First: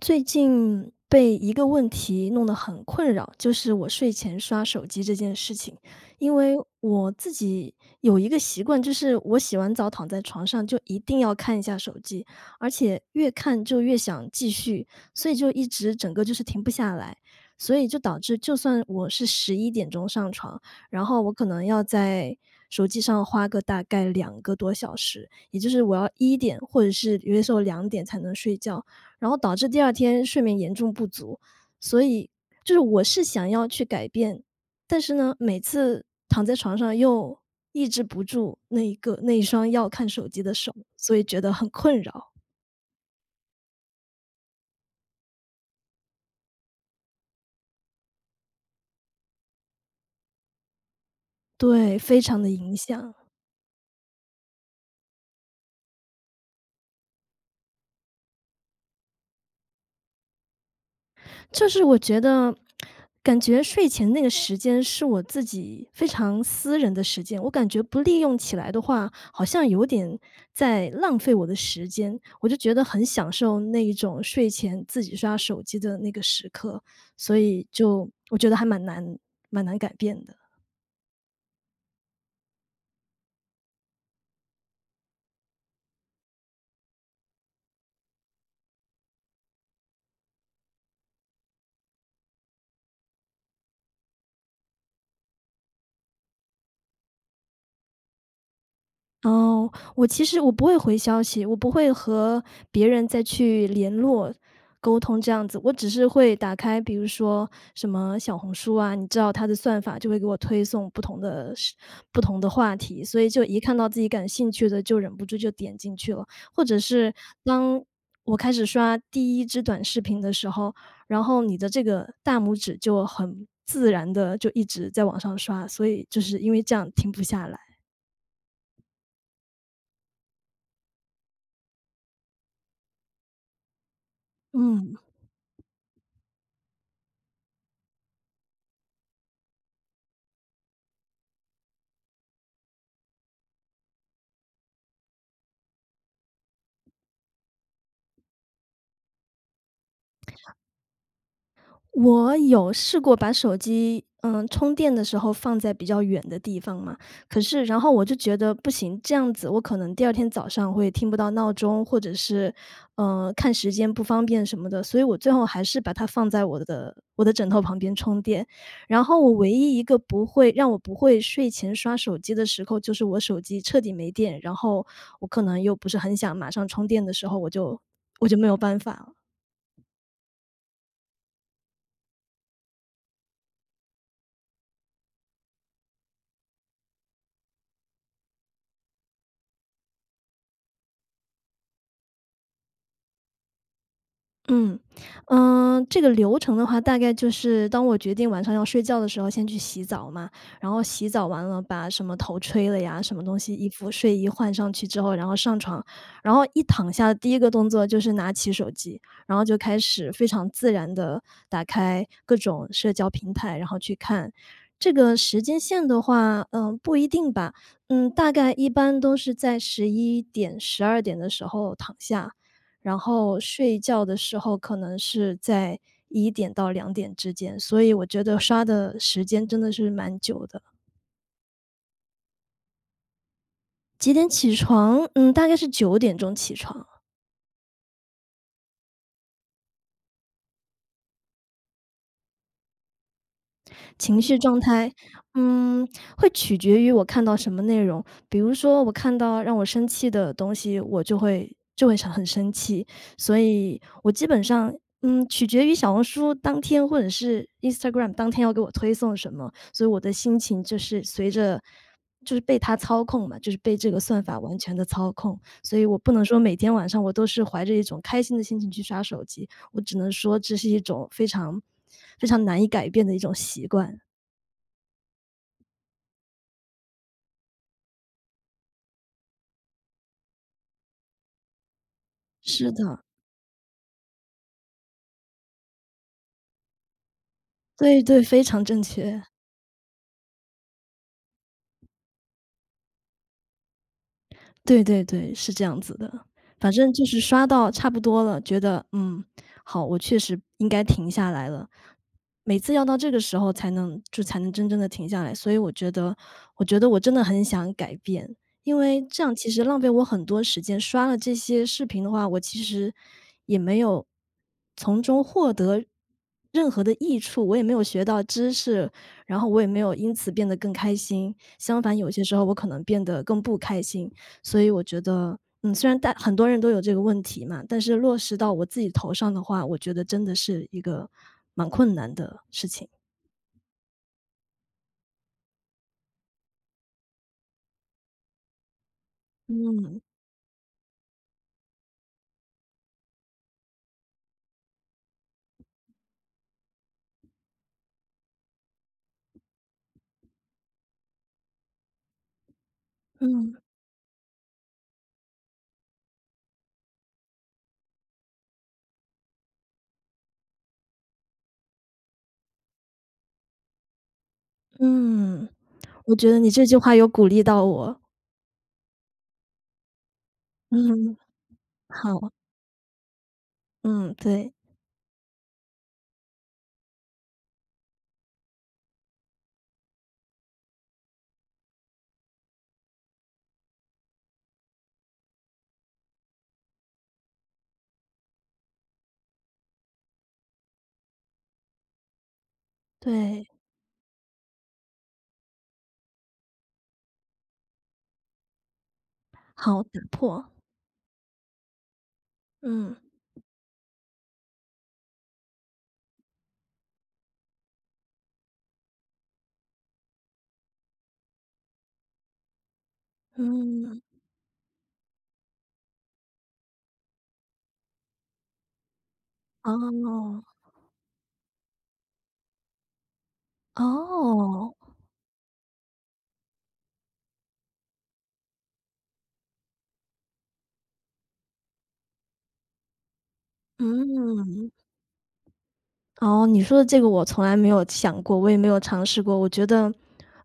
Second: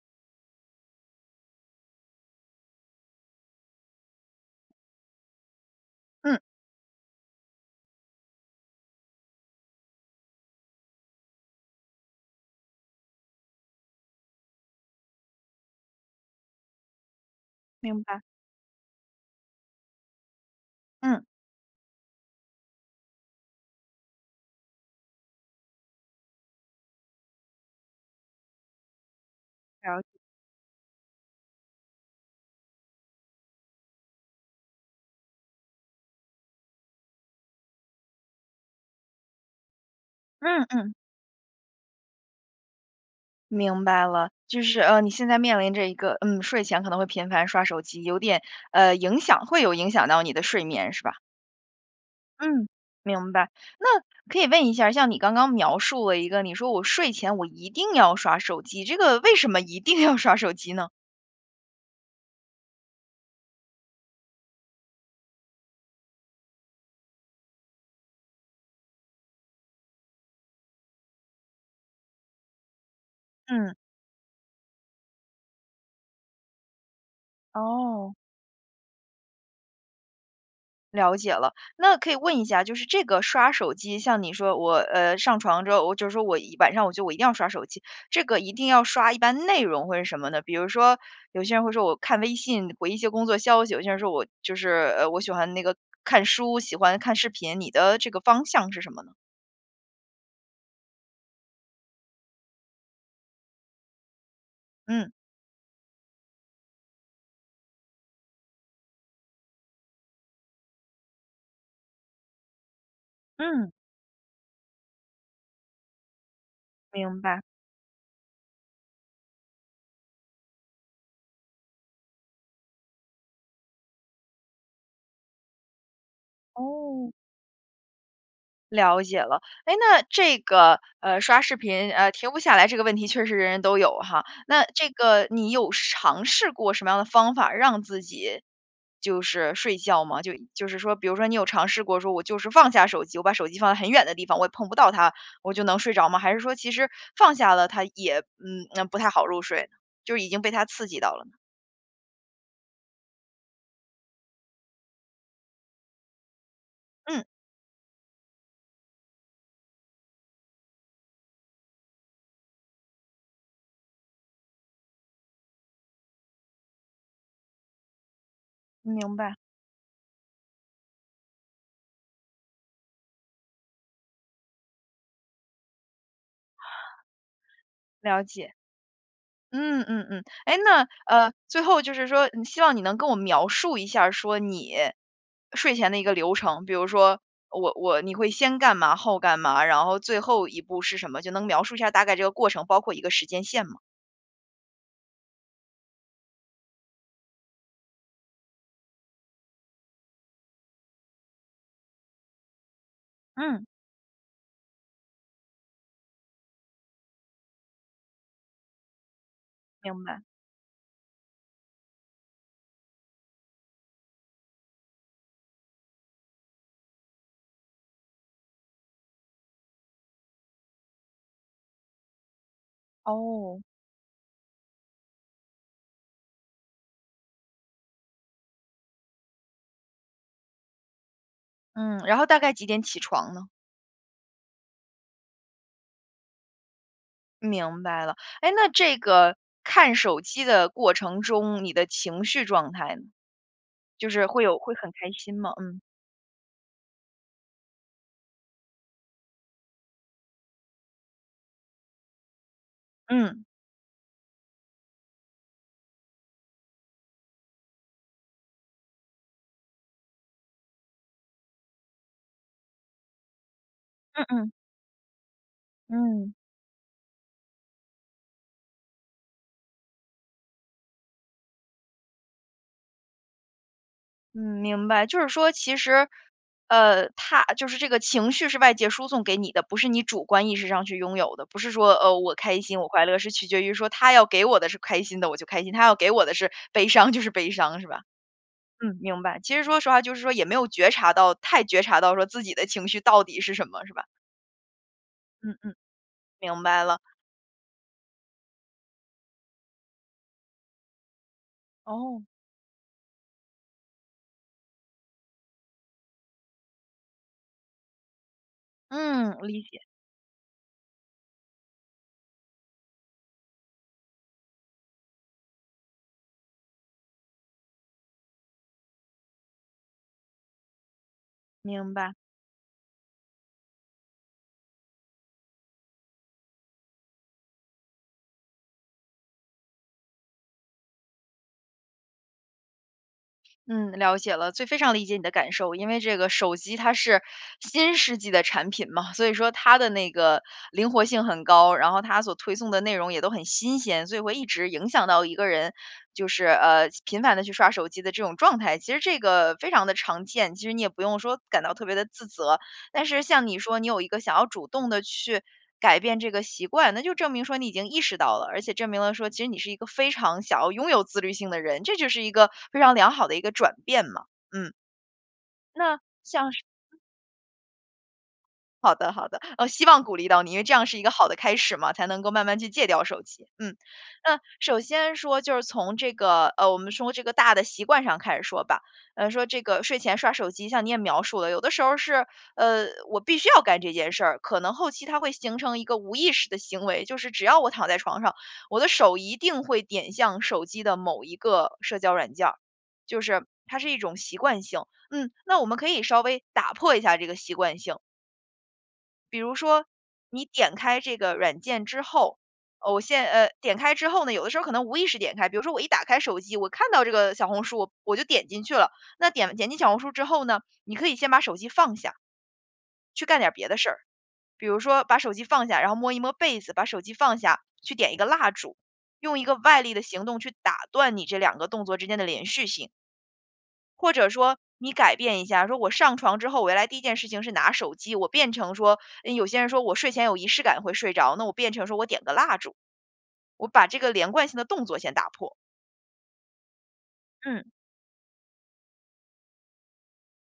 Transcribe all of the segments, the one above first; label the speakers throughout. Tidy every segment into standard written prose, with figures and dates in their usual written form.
Speaker 1: 最近被一个问题弄得很困扰，就是我睡前刷手机这件事情。因
Speaker 2: 嗯，
Speaker 1: 为我自己有一个习惯，就是我洗完澡躺在床上就一定要看一下手机，而且越看就越想继续，所以就一直整个就是停不下来。所以就
Speaker 2: 明
Speaker 1: 导
Speaker 2: 白，
Speaker 1: 致就算我是11点钟上床，然后
Speaker 2: 嗯，
Speaker 1: 我可能要在手机上花个大概2个多小时，也就是我要一点或者是有些时候两点才能睡觉。然后导致第二
Speaker 2: 了解
Speaker 1: 天睡眠严重不足。所以就是我是想要去改变，但是呢，每次躺在床上又抑制不住那一个那一双要看手机的
Speaker 2: 嗯
Speaker 1: 手，
Speaker 2: 嗯，
Speaker 1: 所以觉得很困扰。
Speaker 2: 明白了。就是你现在面临着一个，睡前可能会频繁刷手机，有点影响，会有影响到你的睡眠，是吧？
Speaker 1: 对，非常的
Speaker 2: 嗯，
Speaker 1: 影响。
Speaker 2: 明白。那可以问一下，像你刚刚描述了一个，你说我睡前我一定要刷手机，这个为什么一定要刷手机呢？
Speaker 1: 就是我觉得，感觉睡前那个时间是我自己非常私人的时间，我感觉不利用起来的话，好像有点在浪费我的时间。我就觉得很享受
Speaker 2: 嗯，
Speaker 1: 那一种睡前自己刷手机的那个时刻，所以就
Speaker 2: 哦。
Speaker 1: 我觉得还蛮难蛮难改变的。
Speaker 2: 了解了，那可以问一下，就是这个刷手机，像你说我上床之后，我就是说我一晚上我我一定要刷手机，这个一定要刷一般内容会是什么呢？比如说有些人会说我看微信回一些工作消息，有些人说我就是我喜欢那个看书，喜欢看视频，你的这个方向是什么呢？
Speaker 1: 哦，我其实我不会回消息，我不会和别人再去联络、沟
Speaker 2: 嗯
Speaker 1: 通这样子，我只是会打开，比如说什么小红书啊，你知道它的算法就会给我推送不同的话题，所以就一
Speaker 2: 嗯，
Speaker 1: 看到自己感兴趣的，就忍不住就点进去了。或者是
Speaker 2: 明白。
Speaker 1: 当我开始刷第一支短视频的时候，然后你的这个大拇指就很自然的就一直在往上刷，所以就是因为这样
Speaker 2: 哦，
Speaker 1: 停不下来。
Speaker 2: 了解了，哎，那这个刷视频停不下来这个问题，确实人人都有哈。那这
Speaker 1: 嗯。
Speaker 2: 个你有尝试过什么样的方法让自己就是睡觉吗？就是说，比如说你有尝试过说，我就是放下手机，我把手机放在很远的地方，我也碰不到它，我就能睡着吗？还是说其实放下了它也那不太好入睡呢就是已经被它刺激到了呢？
Speaker 1: 我有试过把手机，充电的时候放在比较远的地方嘛，
Speaker 2: 嗯，
Speaker 1: 可是然后我就觉得不行，这样子我可能第二天早上会听不到闹钟，或者是，看时间不方便什么的，所以我最后还是把它放在我的枕头旁边充电。然
Speaker 2: 明
Speaker 1: 后我
Speaker 2: 白，
Speaker 1: 唯一一个不会让我不会睡前刷手机的时候，就是我手机彻底没电，然后我可能又不是很想马上充电的时候，我就
Speaker 2: 了
Speaker 1: 我就没
Speaker 2: 解。
Speaker 1: 有办法了。
Speaker 2: 嗯嗯嗯，哎，那最后就是说，嗯希望你能跟我描述一下说你睡前的一个流程，比如说我你会先干嘛，后干嘛，然后最后一步是什么，就能描述一下大概这个过程，包括一个时间线吗？
Speaker 1: 嗯，这个流程的话，大概就是当我决定晚上要睡觉的时候，先去洗澡嘛，然后洗澡完了，把什么头吹了呀，什么东西，
Speaker 2: 嗯，
Speaker 1: 衣服、睡衣换上去之后，然后上床，然后一躺下，第一个动作就是拿起手机，然后就开
Speaker 2: 明
Speaker 1: 始
Speaker 2: 白。
Speaker 1: 非常自然的打开各种社交平台，然后去看。这个时间线的话，不一定吧，大概一般都是在11点、12点的时候躺下，然后
Speaker 2: 哦，
Speaker 1: 睡觉的时候可能是在1点到2点之间，所以我觉得刷的时间真的是蛮久的。
Speaker 2: 嗯，然后大概几点起床呢？
Speaker 1: 几点起床？嗯，大概是九点钟起床。
Speaker 2: 明白了。哎，那这个看手机的过程中，你的情绪状态呢？就
Speaker 1: 情
Speaker 2: 是
Speaker 1: 绪状
Speaker 2: 会很
Speaker 1: 态，
Speaker 2: 开心吗？嗯
Speaker 1: 嗯，会取决于我看到什么内容。比如说，我看到让我生气的东西，我就会很生气。所
Speaker 2: 嗯
Speaker 1: 以我基本上，取决于小红书当天或者是 Instagram 当天要给我推送什么，所以我的心情就是随着就是被它操控嘛，就是被这个算
Speaker 2: 嗯
Speaker 1: 法
Speaker 2: 嗯
Speaker 1: 完全的操控。所以我不能
Speaker 2: 嗯。
Speaker 1: 说每天晚上我都是怀着一种开心的心情去刷手机。我只能说这是一种非常非常难以改变的一种习惯。
Speaker 2: 嗯，明白。就是说其实，他就是这个情绪是外界输送给你的，不是你主观意识上去拥有的。不是说，我开
Speaker 1: 是
Speaker 2: 心，我快
Speaker 1: 的，
Speaker 2: 乐，是取决于说他要给我的是开心的，我就开心；他要给我的是悲伤，就是悲伤，是吧？
Speaker 1: 对对，非常正
Speaker 2: 嗯，明
Speaker 1: 确。
Speaker 2: 白。其实说实话，就是说也没有觉察到，太觉察到说自己的情绪到底是什么，是吧？
Speaker 1: 对对对，是
Speaker 2: 嗯
Speaker 1: 这
Speaker 2: 嗯，
Speaker 1: 样子的。
Speaker 2: 明
Speaker 1: 反
Speaker 2: 白
Speaker 1: 正
Speaker 2: 了。
Speaker 1: 就是刷到差不多了，觉得，好，我确实应该停下来了。
Speaker 2: 哦，
Speaker 1: 每次要到这个时候才能真正的停下来，所以我觉得我真的很想改变，因为这样
Speaker 2: 嗯，
Speaker 1: 其
Speaker 2: 理
Speaker 1: 实
Speaker 2: 解，
Speaker 1: 浪费我很多时间。刷了这些视频的话，我其实也没有从中获得任何的益处，我也没有学到知识，然后我也没有因此变得更开心。相
Speaker 2: 明
Speaker 1: 反，有
Speaker 2: 白。
Speaker 1: 些时候我可能变得更不开心，所以我觉得，虽然很多人都有这个问题嘛，但是落实到我自己头上的话，我觉得真的是一个蛮困难的事情。
Speaker 2: 嗯，了解了，最非常理解你的感受。因为这个手机它是新世纪的产品嘛，所以说它的
Speaker 1: 嗯，
Speaker 2: 那个灵活性很高，然后它所推送的内容也都很新鲜，所以会一直影响到一个人，就是频繁的去刷手机的这种状态。其实这个非常的常见，其实你也不用说感到特别的自责，但是像
Speaker 1: 嗯，
Speaker 2: 你说，你有一个想要主动的去改变这个习惯，那就证明说你已经意识到了，而且证明了说，其实你是一个非常想要拥有自律性的人，这就是一个非常良好的一个转变嘛。嗯，
Speaker 1: 嗯，
Speaker 2: 那
Speaker 1: 我觉得
Speaker 2: 像
Speaker 1: 你这句话有鼓励到我。
Speaker 2: 好的，好的，希望鼓励到你，因为这样是一个
Speaker 1: 嗯，
Speaker 2: 好的开始嘛，才能
Speaker 1: 好，
Speaker 2: 够慢慢去戒掉手机。嗯，
Speaker 1: 嗯，
Speaker 2: 那
Speaker 1: 对，
Speaker 2: 首先说就是从这个我们说这个大的习惯上开始说吧。说这个睡前刷手机，像你也描述了，有的时候是我必须要干这件事儿，可能后期它会形成一个无意识的行为，就是只要我躺在床上，我的手一定会点向手机的某一个社交软件儿，就是
Speaker 1: 对，
Speaker 2: 它是一种习惯性。嗯，那我们可以稍微打破一下这个习惯性。比如
Speaker 1: 好，
Speaker 2: 说
Speaker 1: 打
Speaker 2: 你
Speaker 1: 破，
Speaker 2: 点开这个软件之后，
Speaker 1: 嗯，
Speaker 2: 点开之后呢，有的时候可能无意识点开，比如说我一打开手机，我看到这个小红书，我就点进去了。那点进小红书之后呢，你可以先把手机放下，去干点别的事儿，
Speaker 1: 嗯，
Speaker 2: 比如说把手机放下，然后摸一摸被子，把手机放下，去点一个蜡烛，用一个外力的行动
Speaker 1: 哦，
Speaker 2: 去打断你这两个动作之间的连续性。或者说
Speaker 1: 哦，
Speaker 2: 你改变一下，说我上床之后，我原来第一件事情是拿手机，我变成说，有些人说我睡前有仪式感会睡着，那我变成说我点个蜡烛，我把这个连贯性的
Speaker 1: 嗯。
Speaker 2: 动作先打破。
Speaker 1: 哦，你说的这个我从来
Speaker 2: 嗯
Speaker 1: 没有想过，我也没有尝试过。我觉得，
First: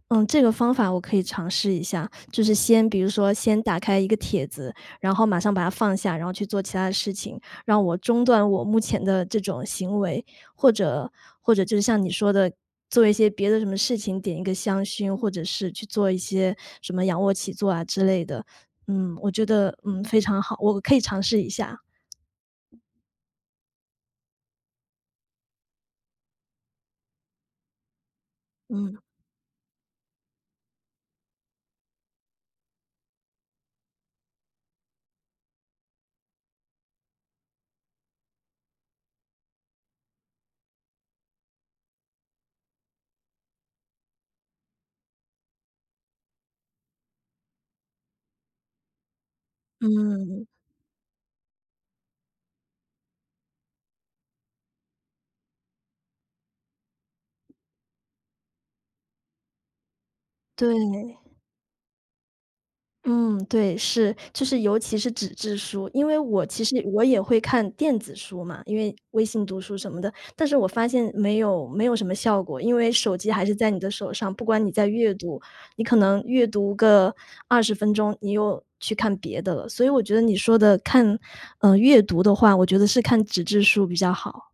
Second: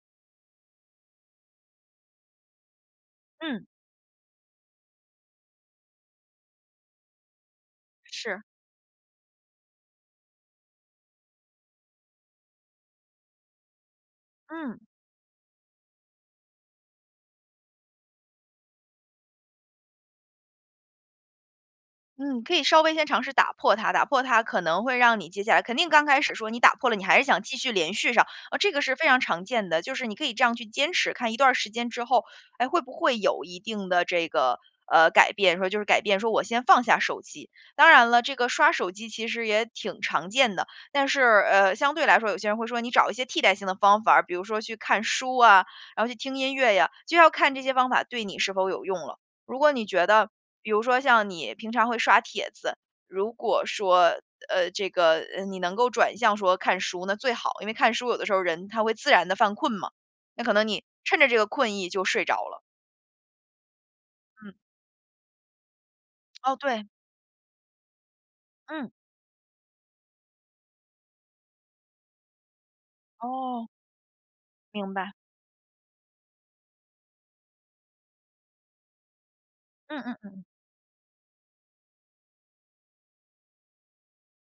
Speaker 1: 这个方法我可以尝试一下，就是先比如说先
Speaker 2: 嗯，
Speaker 1: 打开一个帖子，然后马上把它放下，然后去做其他的事情，让我中
Speaker 2: 是，
Speaker 1: 断我目前的这种行为，或者或者就是像你说的，做一些别的什么事情，点一个
Speaker 2: 嗯。
Speaker 1: 香薰，或者是去做一些什么仰卧起坐啊之类的。我觉得，非常好，我可以尝试一下。
Speaker 2: 嗯，可以稍微先尝试打破它，打破它可能会让你接下来肯定刚开始说你打破了，你还是想继续连续上，啊，这个是
Speaker 1: 嗯
Speaker 2: 非常常见的，就是你可以这样去坚持，看一段儿时间之后，哎，会不会有一定的这个改变？说就是改变，说我先放下手机。当然了，这个刷手机其实也挺常见的，但是相对来说，有些人会说你找一些替代性的方法儿比如说去看书啊，然后去听音乐呀，就要看这些方法对你是否有用了。如果你觉得
Speaker 1: 嗯，
Speaker 2: 比如说像你平常会刷帖子，如果说，你能够转向说看书，那最好，因为看书有的时候人他会自然的犯困嘛，那可能你
Speaker 1: 对。
Speaker 2: 趁着这个困意就睡着了。
Speaker 1: 嗯，对，是，就
Speaker 2: 嗯，
Speaker 1: 是尤其是纸质书，因为我
Speaker 2: 哦，
Speaker 1: 其实
Speaker 2: 对，
Speaker 1: 我也会看电子书嘛，因
Speaker 2: 嗯，
Speaker 1: 为微信读书什么的，但是我发现没有什么效果，因为手机还是
Speaker 2: 哦，
Speaker 1: 在你的手上，不管你在
Speaker 2: 明白，
Speaker 1: 阅读，你可能阅读个20分钟，你又去看别的了，所以我觉
Speaker 2: 嗯
Speaker 1: 得
Speaker 2: 嗯。
Speaker 1: 你说的看，阅读的话，我觉得是看纸质书比较好。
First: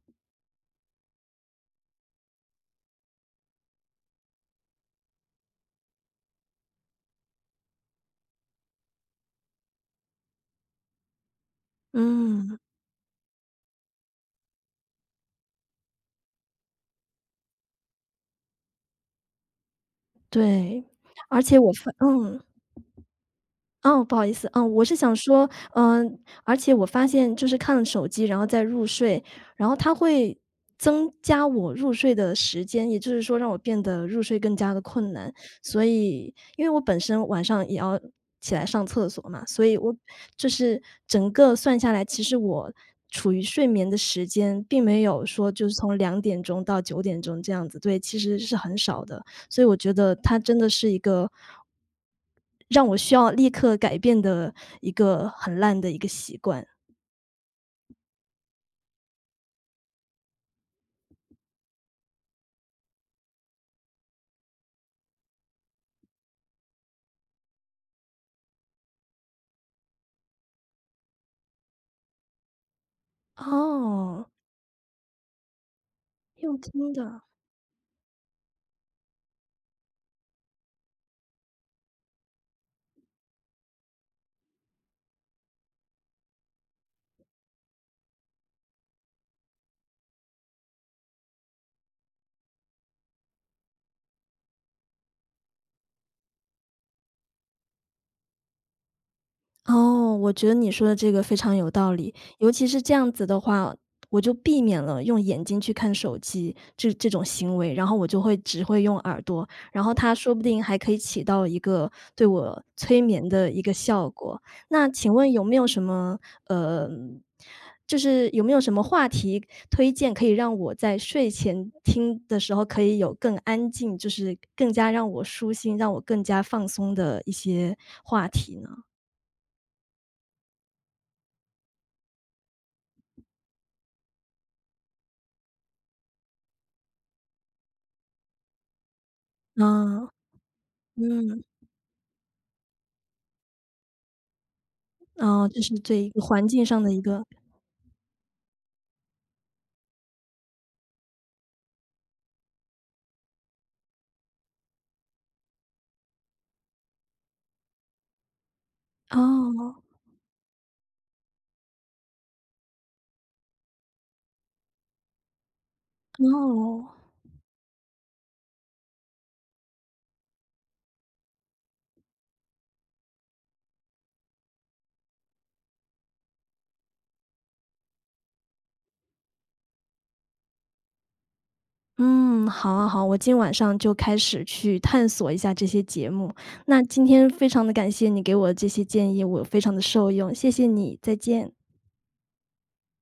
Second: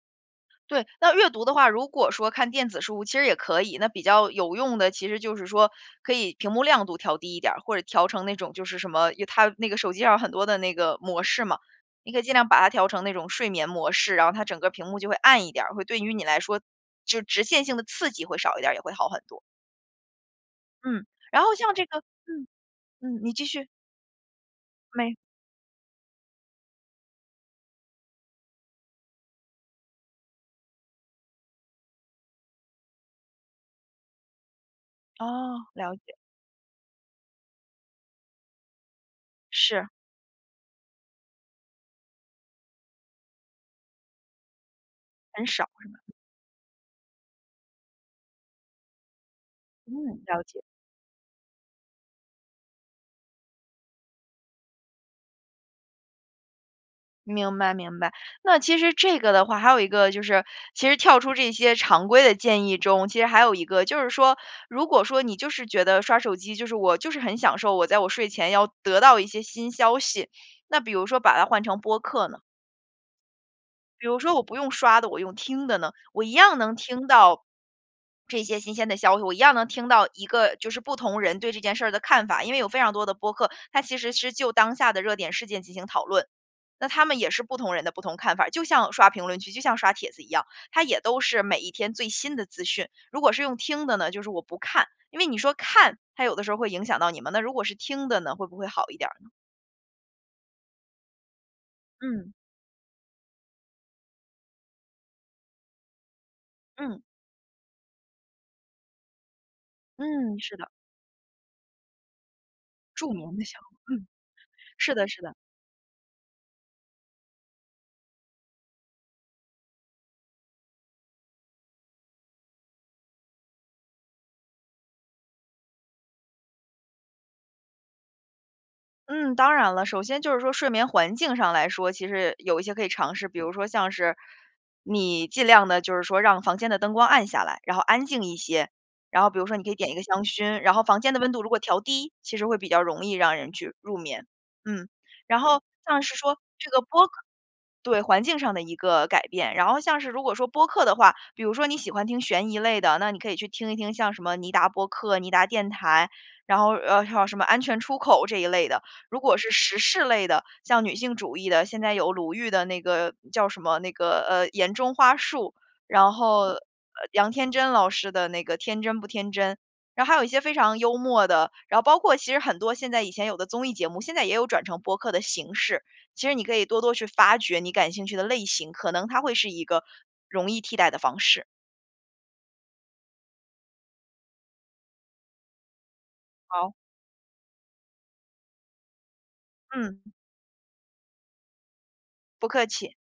Speaker 2: 对，那阅读的话，如果说看电子书其实也可以，那比较有用的其实就是说可以屏幕亮度调低一点儿，或者调成那种就是什么，因为它那个手机上有很多的那个模式嘛，你可以尽量
Speaker 1: 嗯，
Speaker 2: 把它调成那种睡眠模式，然后它整个屏幕就会暗一点儿，会对于你来说就直线性的刺激会少一点儿，也会好很多。
Speaker 1: 对。
Speaker 2: 嗯，
Speaker 1: 而
Speaker 2: 然后
Speaker 1: 且我
Speaker 2: 像这
Speaker 1: 发
Speaker 2: 个
Speaker 1: 嗯。
Speaker 2: 嗯，嗯，你继续，
Speaker 1: 哦，不好意思，我是想
Speaker 2: 没
Speaker 1: 说，嗯，而且我发现就是看了手机，然后再入睡，然后它会增加我入睡的时间，也就是说让我变得入睡更加的困难。
Speaker 2: 哦，
Speaker 1: 所
Speaker 2: 了解，
Speaker 1: 以因为我本身晚上也要起来上厕所嘛，所以
Speaker 2: 是，
Speaker 1: 我就是整个算下来，其实我处于睡眠的时间并没有
Speaker 2: 很
Speaker 1: 说就
Speaker 2: 少，
Speaker 1: 是从2点钟到九点钟这样子，对，其实是很少的。所以我觉得
Speaker 2: 嗯，
Speaker 1: 它
Speaker 2: 了
Speaker 1: 真
Speaker 2: 解。
Speaker 1: 的是一个让我需要立刻改变的一个很烂的一个习惯。
Speaker 2: 明白明白，那其实这个的话，还有一个就是，其实跳出这些常规的建议中，其实还有一个就是说，如果说你就是觉得刷手机，就是我就是很享受我在我睡前要得到一些新消息，那比如说把它换成播客呢？比如
Speaker 1: 哦，
Speaker 2: 说我不用刷的，我用听的呢，我一样
Speaker 1: 用
Speaker 2: 能
Speaker 1: 听
Speaker 2: 听
Speaker 1: 的。
Speaker 2: 到这些新鲜的消息，我一样能听到一个就是不同人对这件事儿的看法。因为有非常多的播客，它其实是就当下的热点事件进行讨论，那他们也是不同人的不同看法，就像刷评论区，就像刷帖子一样，它也都是每一天最新的资讯。如果是用听的呢，就是我不看，因为你说看，它有的时候会影响到你们。那如果是听的呢，会不会好一点儿呢？
Speaker 1: 哦，我觉得你说的这个非常有道理，
Speaker 2: 嗯
Speaker 1: 尤其是这样子的话，我就避免了用眼睛去看手机这
Speaker 2: 嗯
Speaker 1: 这种行为，然后我就会只会用耳朵，然后它说
Speaker 2: 嗯，
Speaker 1: 不
Speaker 2: 是
Speaker 1: 定
Speaker 2: 的，
Speaker 1: 还可以起到一个对我催
Speaker 2: 助
Speaker 1: 眠
Speaker 2: 眠的
Speaker 1: 的
Speaker 2: 效
Speaker 1: 一个
Speaker 2: 果，嗯，
Speaker 1: 效果。那
Speaker 2: 是的
Speaker 1: 请
Speaker 2: 是
Speaker 1: 问
Speaker 2: 的。
Speaker 1: 有没有什么呃，就是有没有什么话题推荐可以让我在睡前听的时候可以有更安静，就是更加让我舒心，让我更加放松的一些话题呢？
Speaker 2: 嗯，当然了，首先就是说睡眠环境上来说，其实有一些可以尝试，比如说像是你尽量的，就是说让房间的灯光暗下来，然后安静一些，然后比如说你可以点一个
Speaker 1: 嗯。
Speaker 2: 香薰，然后房间的温度
Speaker 1: 嗯，
Speaker 2: 如果调低，其实会比较容易让人去入眠。嗯，然
Speaker 1: 哦，这
Speaker 2: 后
Speaker 1: 是
Speaker 2: 像
Speaker 1: 对一
Speaker 2: 是
Speaker 1: 个
Speaker 2: 说
Speaker 1: 环境
Speaker 2: 这个
Speaker 1: 上的一
Speaker 2: 播客。
Speaker 1: 个。
Speaker 2: 对环境上的一个改变，然后像是如果说播客的话，比如说你喜欢听悬疑类的，那你可以去听一听像什么尼达播客、尼达电台，然后还有什么安全出口这一类的，如果是
Speaker 1: 哦，
Speaker 2: 时事类的，像女性主义的，现在有鲁豫的那个叫什么那个《眼中花树》，然后
Speaker 1: 哦，
Speaker 2: 杨天真老师的那个《天真不天真》，然后还有一些非常幽默的，然后包括其实很多现在以前有的综艺节目，现在也有转成播客的形式。其实你可以多多去发掘你感兴趣的类型，可能它会是一个容易替代的方式。
Speaker 1: 嗯，好啊好，我今晚上就开始去探索一下这些节目。
Speaker 2: 好，
Speaker 1: 那今天非常的感谢你给我这些建议，我非常的受
Speaker 2: 嗯，
Speaker 1: 用，谢谢你，再见。
Speaker 2: 不客气。